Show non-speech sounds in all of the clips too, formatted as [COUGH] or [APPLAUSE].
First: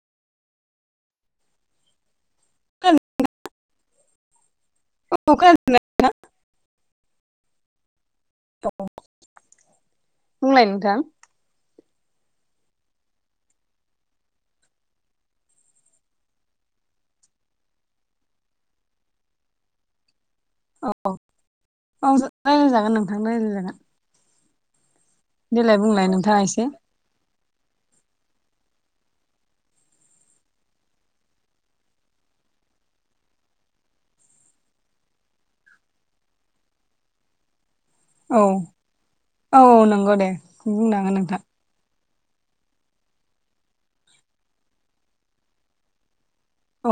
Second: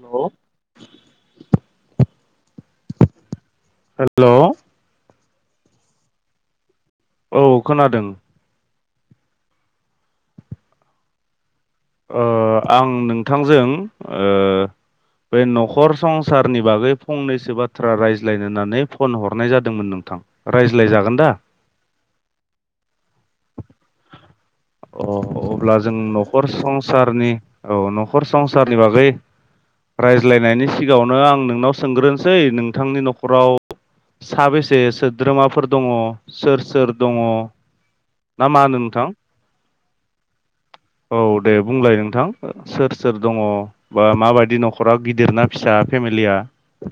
हेल' औ हेल' औ [UNINTELLIGIBLE] औ खोनादों। [UNINTELLIGIBLE] बुंलाय नोंथां ओ आं नोंथांजों ओ बे न'खर संसारनि बागै फंनैसो बाथ्रा रायज्लायनो होननानै फन हरनाय जादोंमोन नोंथां औ रायज्लायजागोन दा औ [UNINTELLIGIBLE] रायलायजागोन नोंथां रायलायजागोन औ अब्ला जों बुंलाय नोंथाङा न'खर एसे संसारनि औ न'खर संसारनि बागै रायज्लायनायनि सिगाङावनो आं नोंनाव सोंग्रोनसै नोंथांनि न'खराव साबेसे सोद्रोमाफोर दङ सोर सोर दङ? औ ना मा होनो नोंथां औ औ नंगौ दे। बुंनो हागोन औ नोंथां दे। बुंलाय नोंथां सोर सोर दङ बा माबायदि न'खरा गिदिर ना फिसा फेमिलिया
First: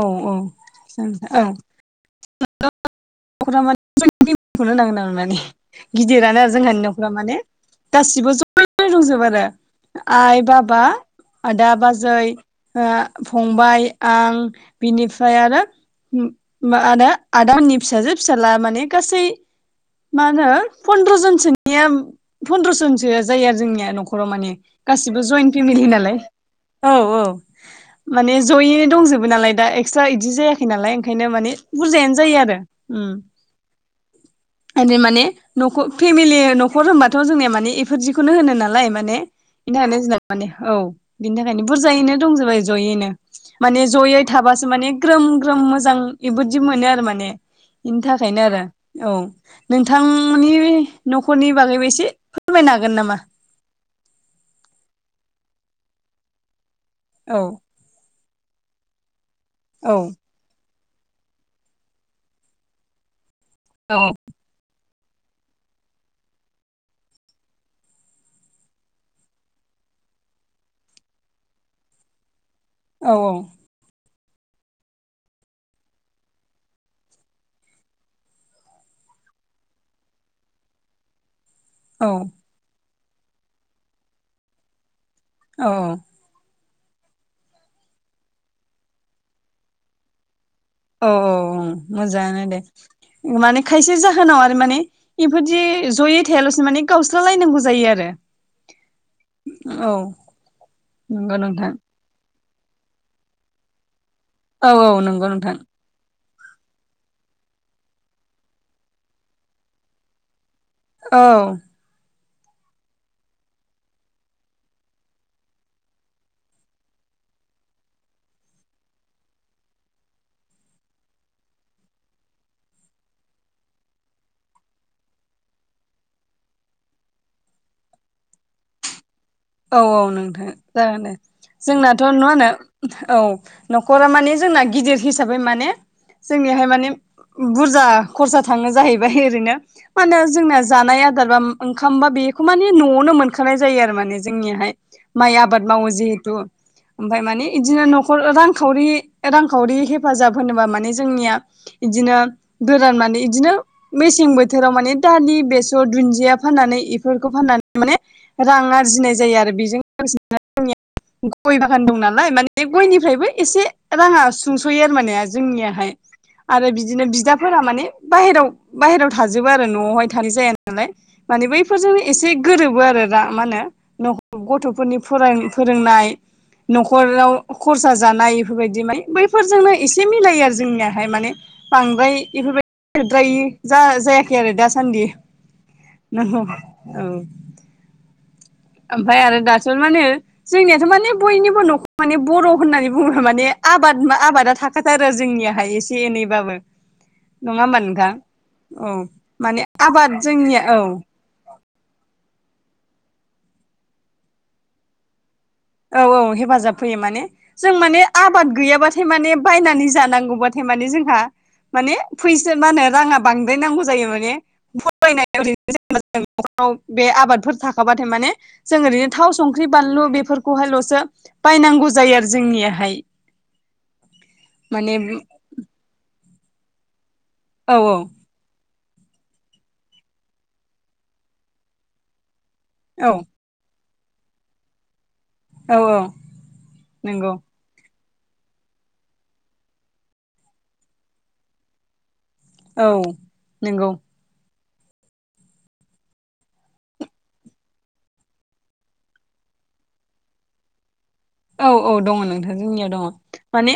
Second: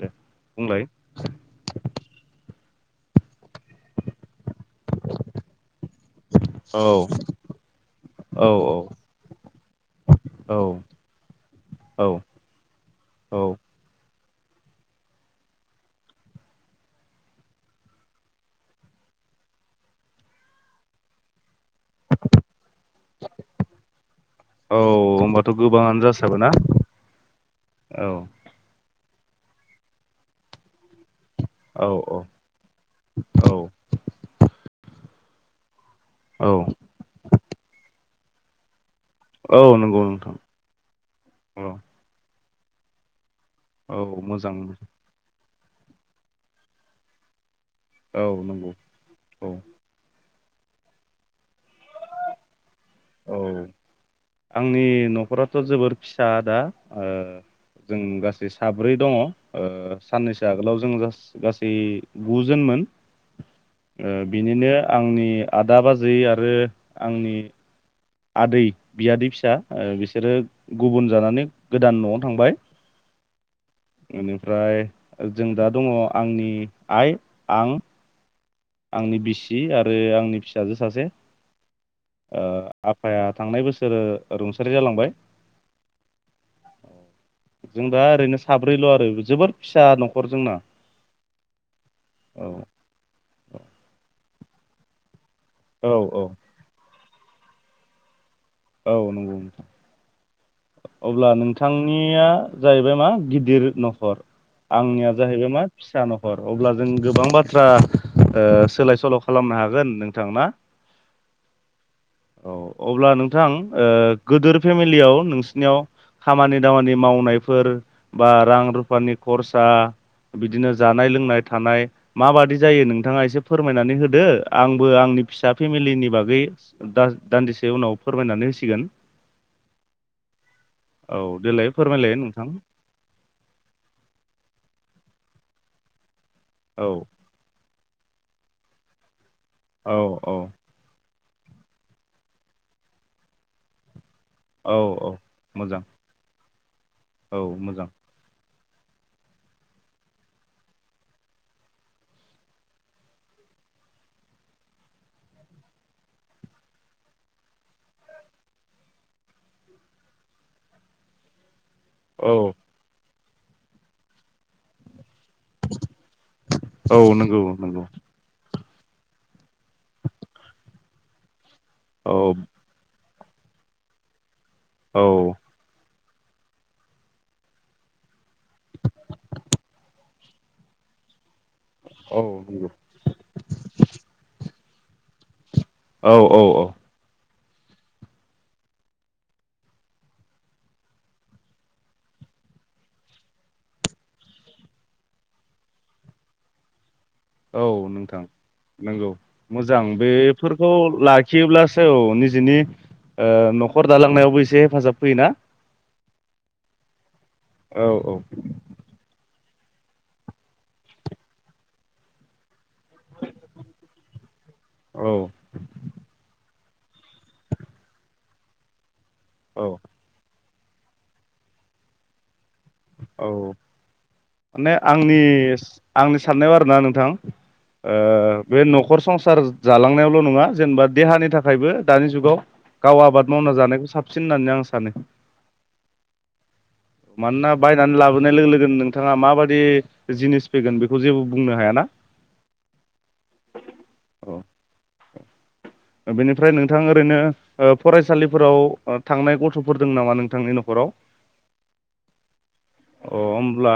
दे औ ओ बुंलाय अेखौ होनांगोना ने गिदिरानो आरो जोंहानि औ न'खरा माने गासिबो औ ज' दंजोबो आरो आइ, औ बाबा आदा औ बाजै ओ औ फंबाय आं बिनिफ्राय आरो उम मा आदा आदा आंनि फिसाजो फिसाला माने गासै मा होनो फन्द्र' जोन सोनि [UNINTELLIGIBLE] फन्द्र' जनसो जायो आरो जोंनिया न'खराव माने औ गासिबो जयेन होमबाथ' फेमिलि गोबाङानो नालाय जासाबो ना औ औ औ जयैनो दंजोबो नालाय दा एक्सट्रा इदि जायाखै नालाय ओंखायनो माने औ बुरजायानो औ जायो आरो उम औ ओरै माने नख' फेमिलि औ न'खर होनबा थ' जोंनिया माने इफोर दिखौनो होनो नालाय माने औ बिनि थाखायनो नंगौ जों नोंथां माने औ बिनि थाखायनो औ बुरजायैनो दंजोबो जयैनो माने औ जयै मोजां थाबासो माने ग्रोम ग्रोम मोजां बेबोदि मोनो आरो माने इनि औ थाखायनो आरो नंगौ औ नों थांमोननि न'खरनि बागैबो एसे फोरमायनो हागोन नामा औ आंनि न'खराथ' जोबोर फिसा दा ओ औ जों गासै साब्रै दङ' ओ औ साननैसो आगोलाव जों जास गासै गुजोनमोन औ ओ बि निनो आंनि आदा बाजै आरो आंनि आदै बियादै फिसा ओ बिसोरो गुबुन जानानै गोदान न'आव थांबाय औ औ एनिफ्राय जों दा दङ' आंनि आइ आं आंनि बिसि आरो आंनि फिसाजो सासे औ ओ आफाया थांनाय बोसोर रुंसारि जालांबाय औ जों दा ओरैनो साब्रैल' आरो जोबोद फिसा न'खर जोंना औ औ ओं मोजाङानो औ दे माने खायसे जाहोनाव आरो माने इफोरदि औ औ जयै थायालासिनो माने गावस्रा लायनांगौ जायो आरो औ नंगौ औ नोंथां अब्ला नोंथां निया जाहैबाय मा गिदिर न'खर औ औ आंनिया नंगौ जाहैबाय नोंथां मा फिसा न'खर अब्ला जों गोबां बाथ्रा ओ सोलाय सोल' खालामनो हागोन नोंथां ना औ औ अब्ला नोंथां ओ गोदोर फेमिलियाव नोंसिनियाव खामानि दामानि मावनायफोर बा रां रुफानि खरसा बिदिनो जानाय लोंनाय थानाय माबादि जायो नोंथाङा एसे फोरमायनानै होदो आंबो आंनि फिसा फेमिलिनि बागै दा - दान्दिसे उनाव फोरमायनानै होसिगोन औ औ नोंथां जागोन दे औ देलाय जोंनाथ' फोरमायलाय नुवा नोंथां होनो औ न'खरा माने जोंना गिदिर हिसाबै माने जोंनिहाय औ माने बुरजा खरसा थाङो जाहैबाय ओरैनो औ मानो औ जोंना जानाय आदार बा ओंखाम बा बेखौ माने न'आवनो मोनखानाय जायो आरो माने औ जोंनिहाय औ माइ आबाद मोजां मावो जिहेतु ओमफाय औ माने बिदिनो मोजां न'खर रांखावरि-रांखावरि हेफाजाब होनोबा माने जोंनिया इदिनो गोरान माने इदिनो मेसें बोथोराव माने दालि बेसर दुन्दिया फाननानै इफोरखौ फाननानै माने रां आरजिनाय जायो आरो बेजों [UNINTELLIGIBLE] गय बागान दं नालाय औ माने गयनिफ्रायबो एसे राङा सुंस'यो आरो माने जोंनियाहाय आरो औ बिदिनो नंगौ बिदाफोरा नंगौ माने बाहेरायाव-बाहेरायाव थाजोबो आरो न'आवहाय थानाय जाया। नालाय माने बैफोरजों एसे औ गोरोबो आरो दा माहोनो गथ'फोरनि औ फराय फोरोंनाय न'खराव खरसा जानाय बेफोरबायदि माने बैफोरजोंनो एसे मिलायो आरो जोंनियाहाय माने' बांद्राय औ नंगौ बेफोरबायदि थोद्रायि जा-जायाखै आरो दासान्दि औ औ नोंगौ औ। ओमफ्राय आरो दाथ' माने जोंनियाथ' माने बयनिबो न'खराव माने बर' होननानै बुङोब्ला माने आबादा-आबादा था खाथारो जोंनियाहाय एसे एनैबाबो। नङा औ होमबा नोंथां औ नंगौ माने मोजां आबाद जोंनिया बेफोरखौ औ लाखि खियोब्लासो औ निजिनि न'खर दालांनायावबो एसे हेफाजाब होयोना। औ-औ हेफाजाब होैयो माने जों माने औ आबाद गैयाब्ला माने बायनानै जानांगौबथाय माने जोंहा माने फै रांङा बांद्राय नांगौ जायो माने औ फरायनायाव बा न'खराव बे आबादफोर थाखाबाथाय माने जों ओरैनो थाव संख्रि औ बानलु बेफोरखौ खौहायल'सो बायनांगौ जायो आरो जोंनिया औ माने आंनि-आंनि साननायाव आरोना नोंथां। औ औ ओ बे न'खर संसार जालांनायावल' नङा जेनेबा देहानि थाखायबो दानि जुगाव गाव औ आबाद मावना जानायखौ साबसिन होननानै आं सानो। औ-औ नोंगौ। मानोना बायनानै लाबोनाय लोगो-लोगोनो नोंथाङा माबायदि जिनिस फैगोन बेखौ जेबो बुंनो हायाना। [INAUDIBLE] औ नोंगौ। औ बेनिफ्राय नोंथां ओरैनो। ओ फरायसालिफोराव थांनाय गथ'फोर दं नामा नोंथांनि न'खराव। औ-औ दङ नों अ होमब्ला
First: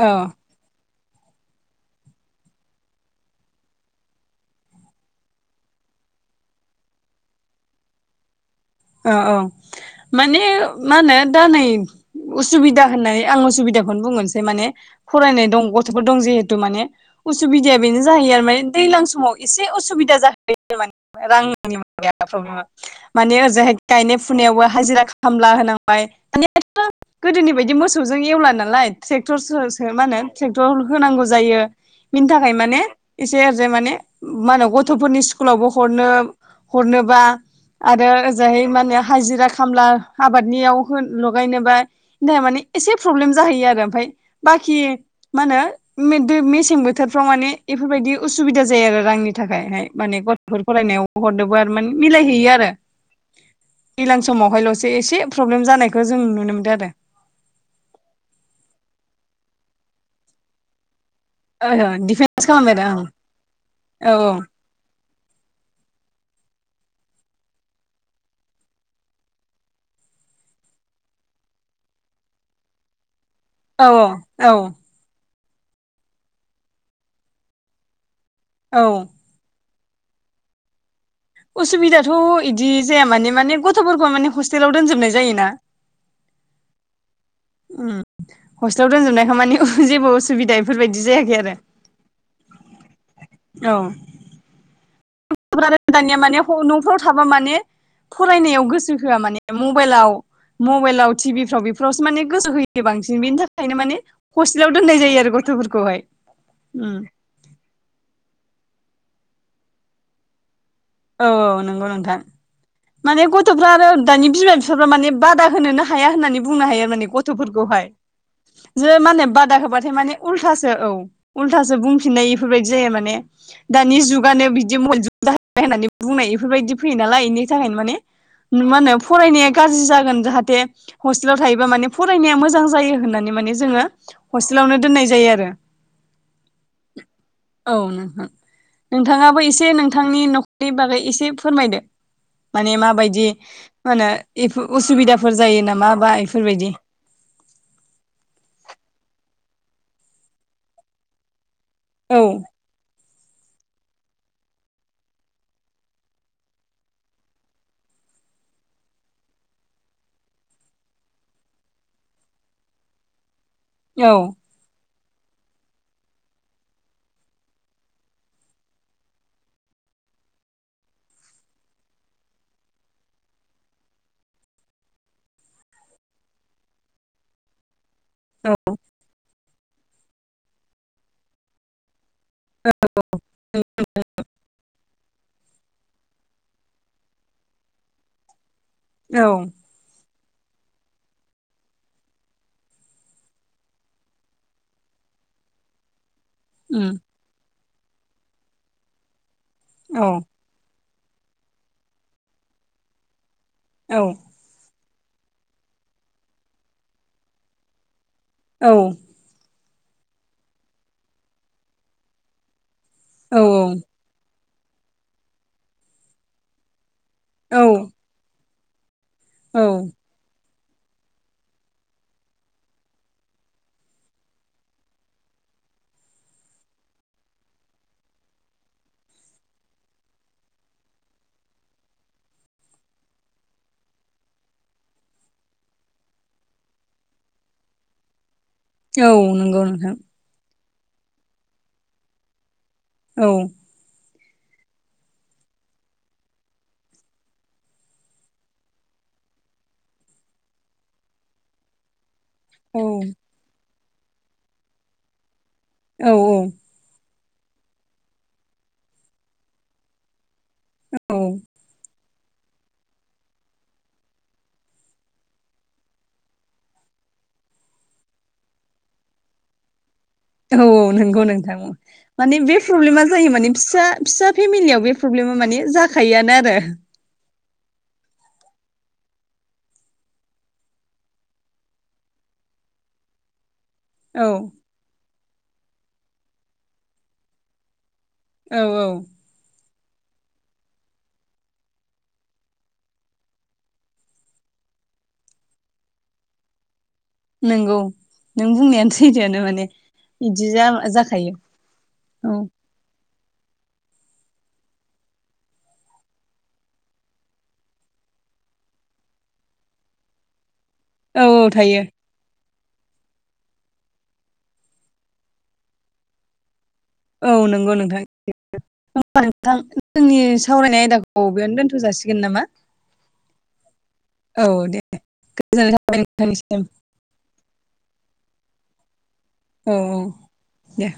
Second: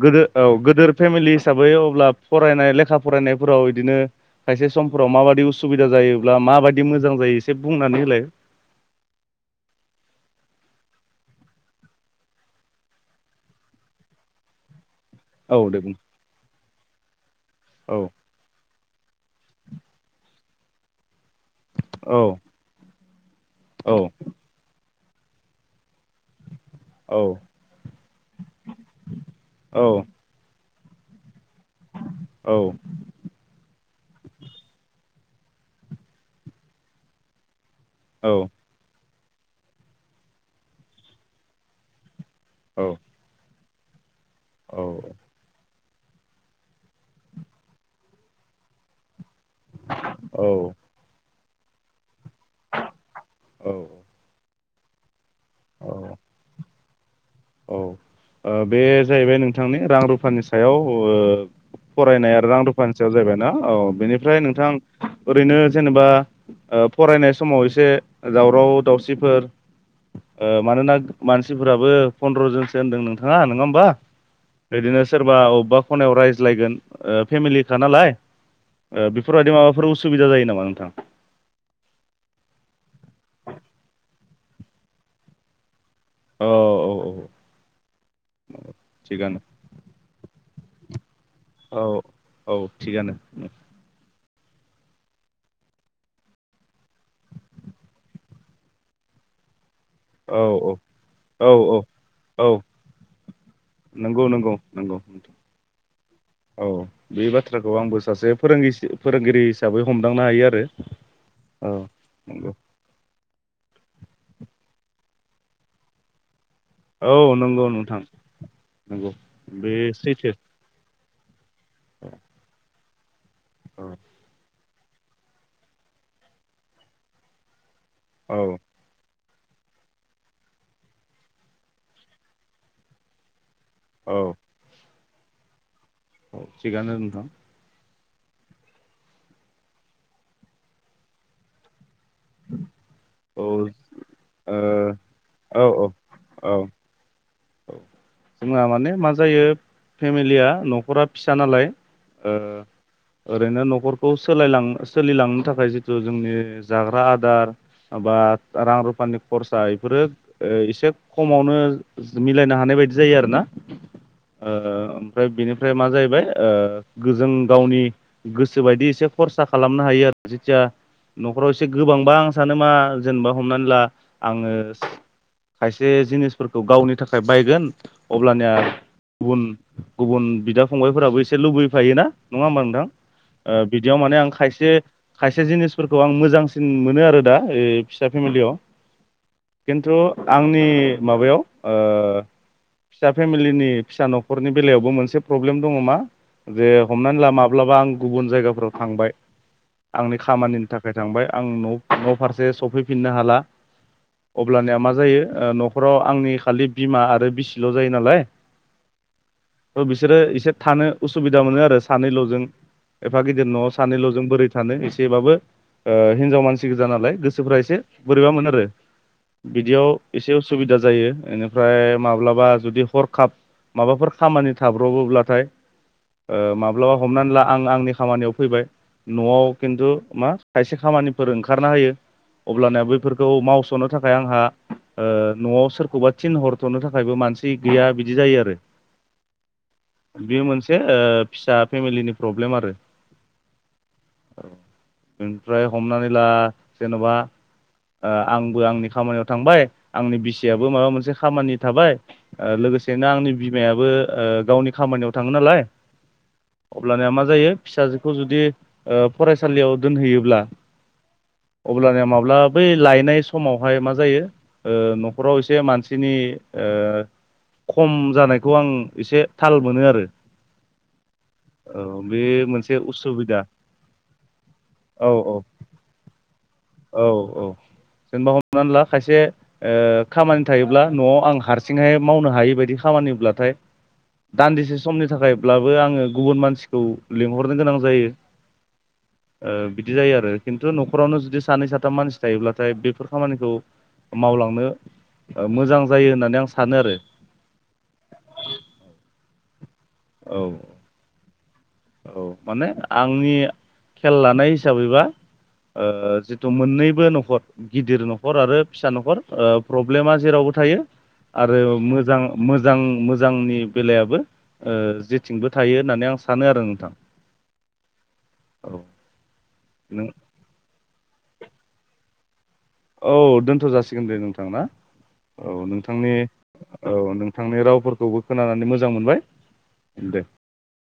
गोदो औ गोदोर फेमिलि हिसाबै अब्ला फरायनाय लेखा फरायनायफोराव बिदिनो खायसे समफोराव माबायदि उसुबिदा जायोब्ला माबायदि मोजां जायो एसे बुंनानै होलाय। औ-औ माने मा होनो दा नै उसुबिदा होननानै आं उसुबिदाखौनो बुंग्रोनोसै माने फरायनाय औ दं दे बुं गथ'फोर दं जिहेथु माने उसुबिदाया औ बेनो जाहैयो आरो माने दैलां समाव एसे उसुबिदा जाहैयो। माने रां औ माने औ ओजोंहाय फुनायावबो हाजिरा खामला होनांबाय माने औ गोदोनि बायदि मोसौजों एवला नालाय औ ट्रेक्टरसो मा होनो। ट्रेक्टर होनांगौ जायो बिनि थाखाय औ माने एसे आरैजाय माने माहोनो गथ'फोरनि स्कुलावबो हरनो हरनोबा आरो औ जाहै माने हाजिरा खामला आबादनियाव होन लगायनोबा मानि एसे प्रब्लेम जाहैयो आरो ओमफफ्राय बाखि मा होनो मेदे मेसें बोथोरफ्राव माने इफोरबायदि उसुबिदा जायो आरो रांनि थाखायहाय। माने औ गथ'फोर फरायनायाव हरनोबो आरो माने मिलायहैयो आरो। औ। दैलां समावहायल'सो एसे प्रब्लेम औ जानायखौ जों नुनो मोनदों आरो। औ ओ बे जाहैबाय नोंथांनि रां रुफानि सायाव ओ ओहो फरायनाय दिफेन्स आरो आं खालामबायदा रुपानसेयाव जाहैबाय ना औ बेनिफ्राय नोंथां ओरैनो जेनेबा ओ फरायनाय समाव एसे दावराव-दावसिफोर ओ मानोना मानसिफोराबो फन्द्र'जोनसो होन्दों नोंथाङा नङा होमबा औ औ बिदिनो। सोरबा अबेबा खनायाव रायज्लायगोन ओ फेमिलिखा नालाय औ ओ बेफोरबायदि माबाफोर उसुबिदा जायो नामा नोंथां? उसुबिदाथ' इदि जाया माने माने गथ'फोरखौ माने हस्टेलाव दोनजोबनाय जायो ना। औ औ औ। ओम हस्टेलाव दोनजोबनायखाय थिगानो माने ओ जेबो असुबिदा इफोरबायदि जायाखै आरो। औ औ थिगानो नो। औ। ओम गथ' फोरानो दानिया माने न'फ्राव थाबा माने फरायनायाव गोसो होआ माने मबेइलाव औ औ मबेइलाव, औ टिभिफफ्राव औ बेफोरावसो माने गोसो औ होयो बांसिन बेनि थाखायनो माने नंगौ नंगौ हस्टेलाव दोननाय नंगौ जायो आरो गथ'फोरखौहाय। औ उम बे बाथ्राखौ आंबो सासे फोरोंगिसि फोरोंगिरि हिसाबै हमदांनो हायो आरो। औ औ नंगौ नोंथां। नंगौ माने गथ'फ्रा आरो दानि बिमा-बिफाफ्रा माने बादा होनोनो हाया होननानै बुंनो हायो। माने औ नंगौ गथ'फोरखौहाय नोंथां जोंङो नंगौ माने बादा बे होबाथाय माने सैथो उल्थासो। औ उल्थासो बुंफिननाय इफोरबायदि जाया माने औ दानि जुगानो बिदि मुलजुग जा नाय होननानै बुंनाय इफोरबायदि फैयो नालाय इनि थाखायनो माने औ। नुमानो फरायनाया गाज्रि जागोन जाहाथे हस्टेलाव थायोबा माने फरायनाया मोजां जायो होननानै माने जोङो औ हस्टेलावनो दोननाय जायो आरो। अ' थिगानो नोंथां। औ नों नोंथाङाबो एसे नोंथांनि न' बे बागै एसे फोरमायदो माने माब बायदि औ ओ माहोनो उसुबिदाफोर औ जायो औ नामा बा इफोरबायदि। औ जोंहा माने मा जायो फेमिलिया न'खरा फिसा नालाय औ ओ ओरैनो न'खरखौ सोलायलां सोलिलांनो थाखाय जिहेथु जोंनि जाग्रा आदार। आबाद, रां-रुफानि खरसा इफोरो एसे खमावनो जो मिलायनो हानाय बायदि जायो आरो ना। औ। ओ ओमफ्राय बेनिफ्राय मा जाहैबाय ओ गोजों गावनि। गोसो बायदि एसे खरसा खालामनो हायो आरो जिथिया। न'खराव एसे गोबांबा आं सानो मा जेनेबा हमनानै ला आङोस खायसे जिनिसफोरखौ गावनि थाखाय बायगोन। अब्लानिया औ गुबुन गुबुन बिदा फंबायफोराबो एसे लुबैफायोना। नङा होमबा नोंथां ओ बिदियाव माने आं खायसे खायसे जिनिसफोरखौ आं मोजां सिन मोनो आरो दा फिसा फेमिलियाव। औ। खेन्थु आंनि माबायाव ओ फिसा फेमिलिनि फिसा न'खरनि बेलायावबो मोनसे प्रब्लेम दङ मा जे उम हमनानै लामा अब्लाबा आं गुबुन जायगाफोराव थांबाय औ आंनि खामानिनि थाखाय थांबाय आं न न' फारसे सफैफिननो हाला। औ अब्लानिया मा जायो न'खराव आंनि खालि बिमा आरो बिसिल' जायो नालाय औ थ' बिसोरो एसे थानो उसुबिदा मोनो आरो सानैल'जों। एफा गिदिर न'आव औ सानैल'जों बोरै थानो एसेबाबो ओ हिनजाव मानसि गोजा नालाय। गोसोफ्रा औ एसे बोरैब मोन आरो बिदियाव औ एसे उसुबिदा जायो बेनिफ्राय माब्ला बा जुदि हरखाब माबाफोर खामानि थाब्र'बोब्लाथाय माब्लाबा हमनानै ला आं आंनि खामानियाव फैबाय न'आव खिन्थु मा खायसे खामानिफोर ओंखारना होयो अब्लाना बैफोरखौ मावस'नो थाखाय आंहा ओ न'आव सोरखौबा थिन हरथ'नो था खायबो मानसि गैया बिदि जायो आरो। औ नोंगौ नोंथां। बेयो मोनसे फिसा फेमिलिनि प्रब्लेम आरो औ औ बेनिफ्राय हमनानै ला जेन'बा ओ आंबो आंनि खामानियाव थांबाय आंनि बिसियाबो माबा मोनसे खामानि थाबाय ओ औ लोगोसेनो आंनि बिमायाबो ओ गावनि खामानियाव थाङो नालाय औ औ अब्लानिया मा जायो फिसाजोखौ जुदि फरायसालियाव दोनहैयोब्ला औ अब्लानिया माब्ला बै लायनाय समावहाय मा जायो न'खराव एसे मानसिनि ओ खम जानायखौ आं एसे थाल मोनो आरो। औ औ नोंगौ नोंथां। औ माने बे मोनसे प्रब्लेमा जायो उसुबिदा माने फिसा, फिसा फेमिलियाव बे औ औ प्रब्लेमा माने जाखायोआनो आरो। औ औ जेनेबा हमनानै ला खायसे खामानि ओ थायोब्ला न'आव आं हारसिंहाय मावनो हायै बायदि खामानिब्लाथाय औ दान्दिसे समनि थाखायब्लाबो आङो गुबुन मानसिखौ लिंहरनो गोनां जायो। औ औ ओ बिदि जायो आरो। खिन्थु न'खरावनो जुदि सानै साथाम मानसि थायोब्लाथाय बेफोर खामानिखौ मावलांनो मोजां जायो होननानै आं सानो आरो। नंगौ नों बुंनायानो सैथोआनो माने बिदि औ जाखायो। औ माने आंनि खेल लानाय हिसाबैबा ओ जिथु मोननैबो न'खर गिदिर न'खर आरो फिसा न'खर ओ प्रब्लेमा जेरावबो थायो औ औ आरो थायो मोजां मोजां मोजांनि बेलायाबो जेथिंबो थायो होननानै आं सानो आरो नोंथां। औ नोंगौ नोंथां औ नोंथां नों जोंनि सावरायनाय आयदाखौ औ बेयावनो दोनथ' जासिगोन नामा औ दोनथ' जासिगोन दे नोंथां औ ना? दे औ गोजोननाय थाबाय नोंथांनि नोंथांनिसिम औ नोंथांनि रावफोरखौबो खोनानानै मोजां मोनबाय औ औ दे दे।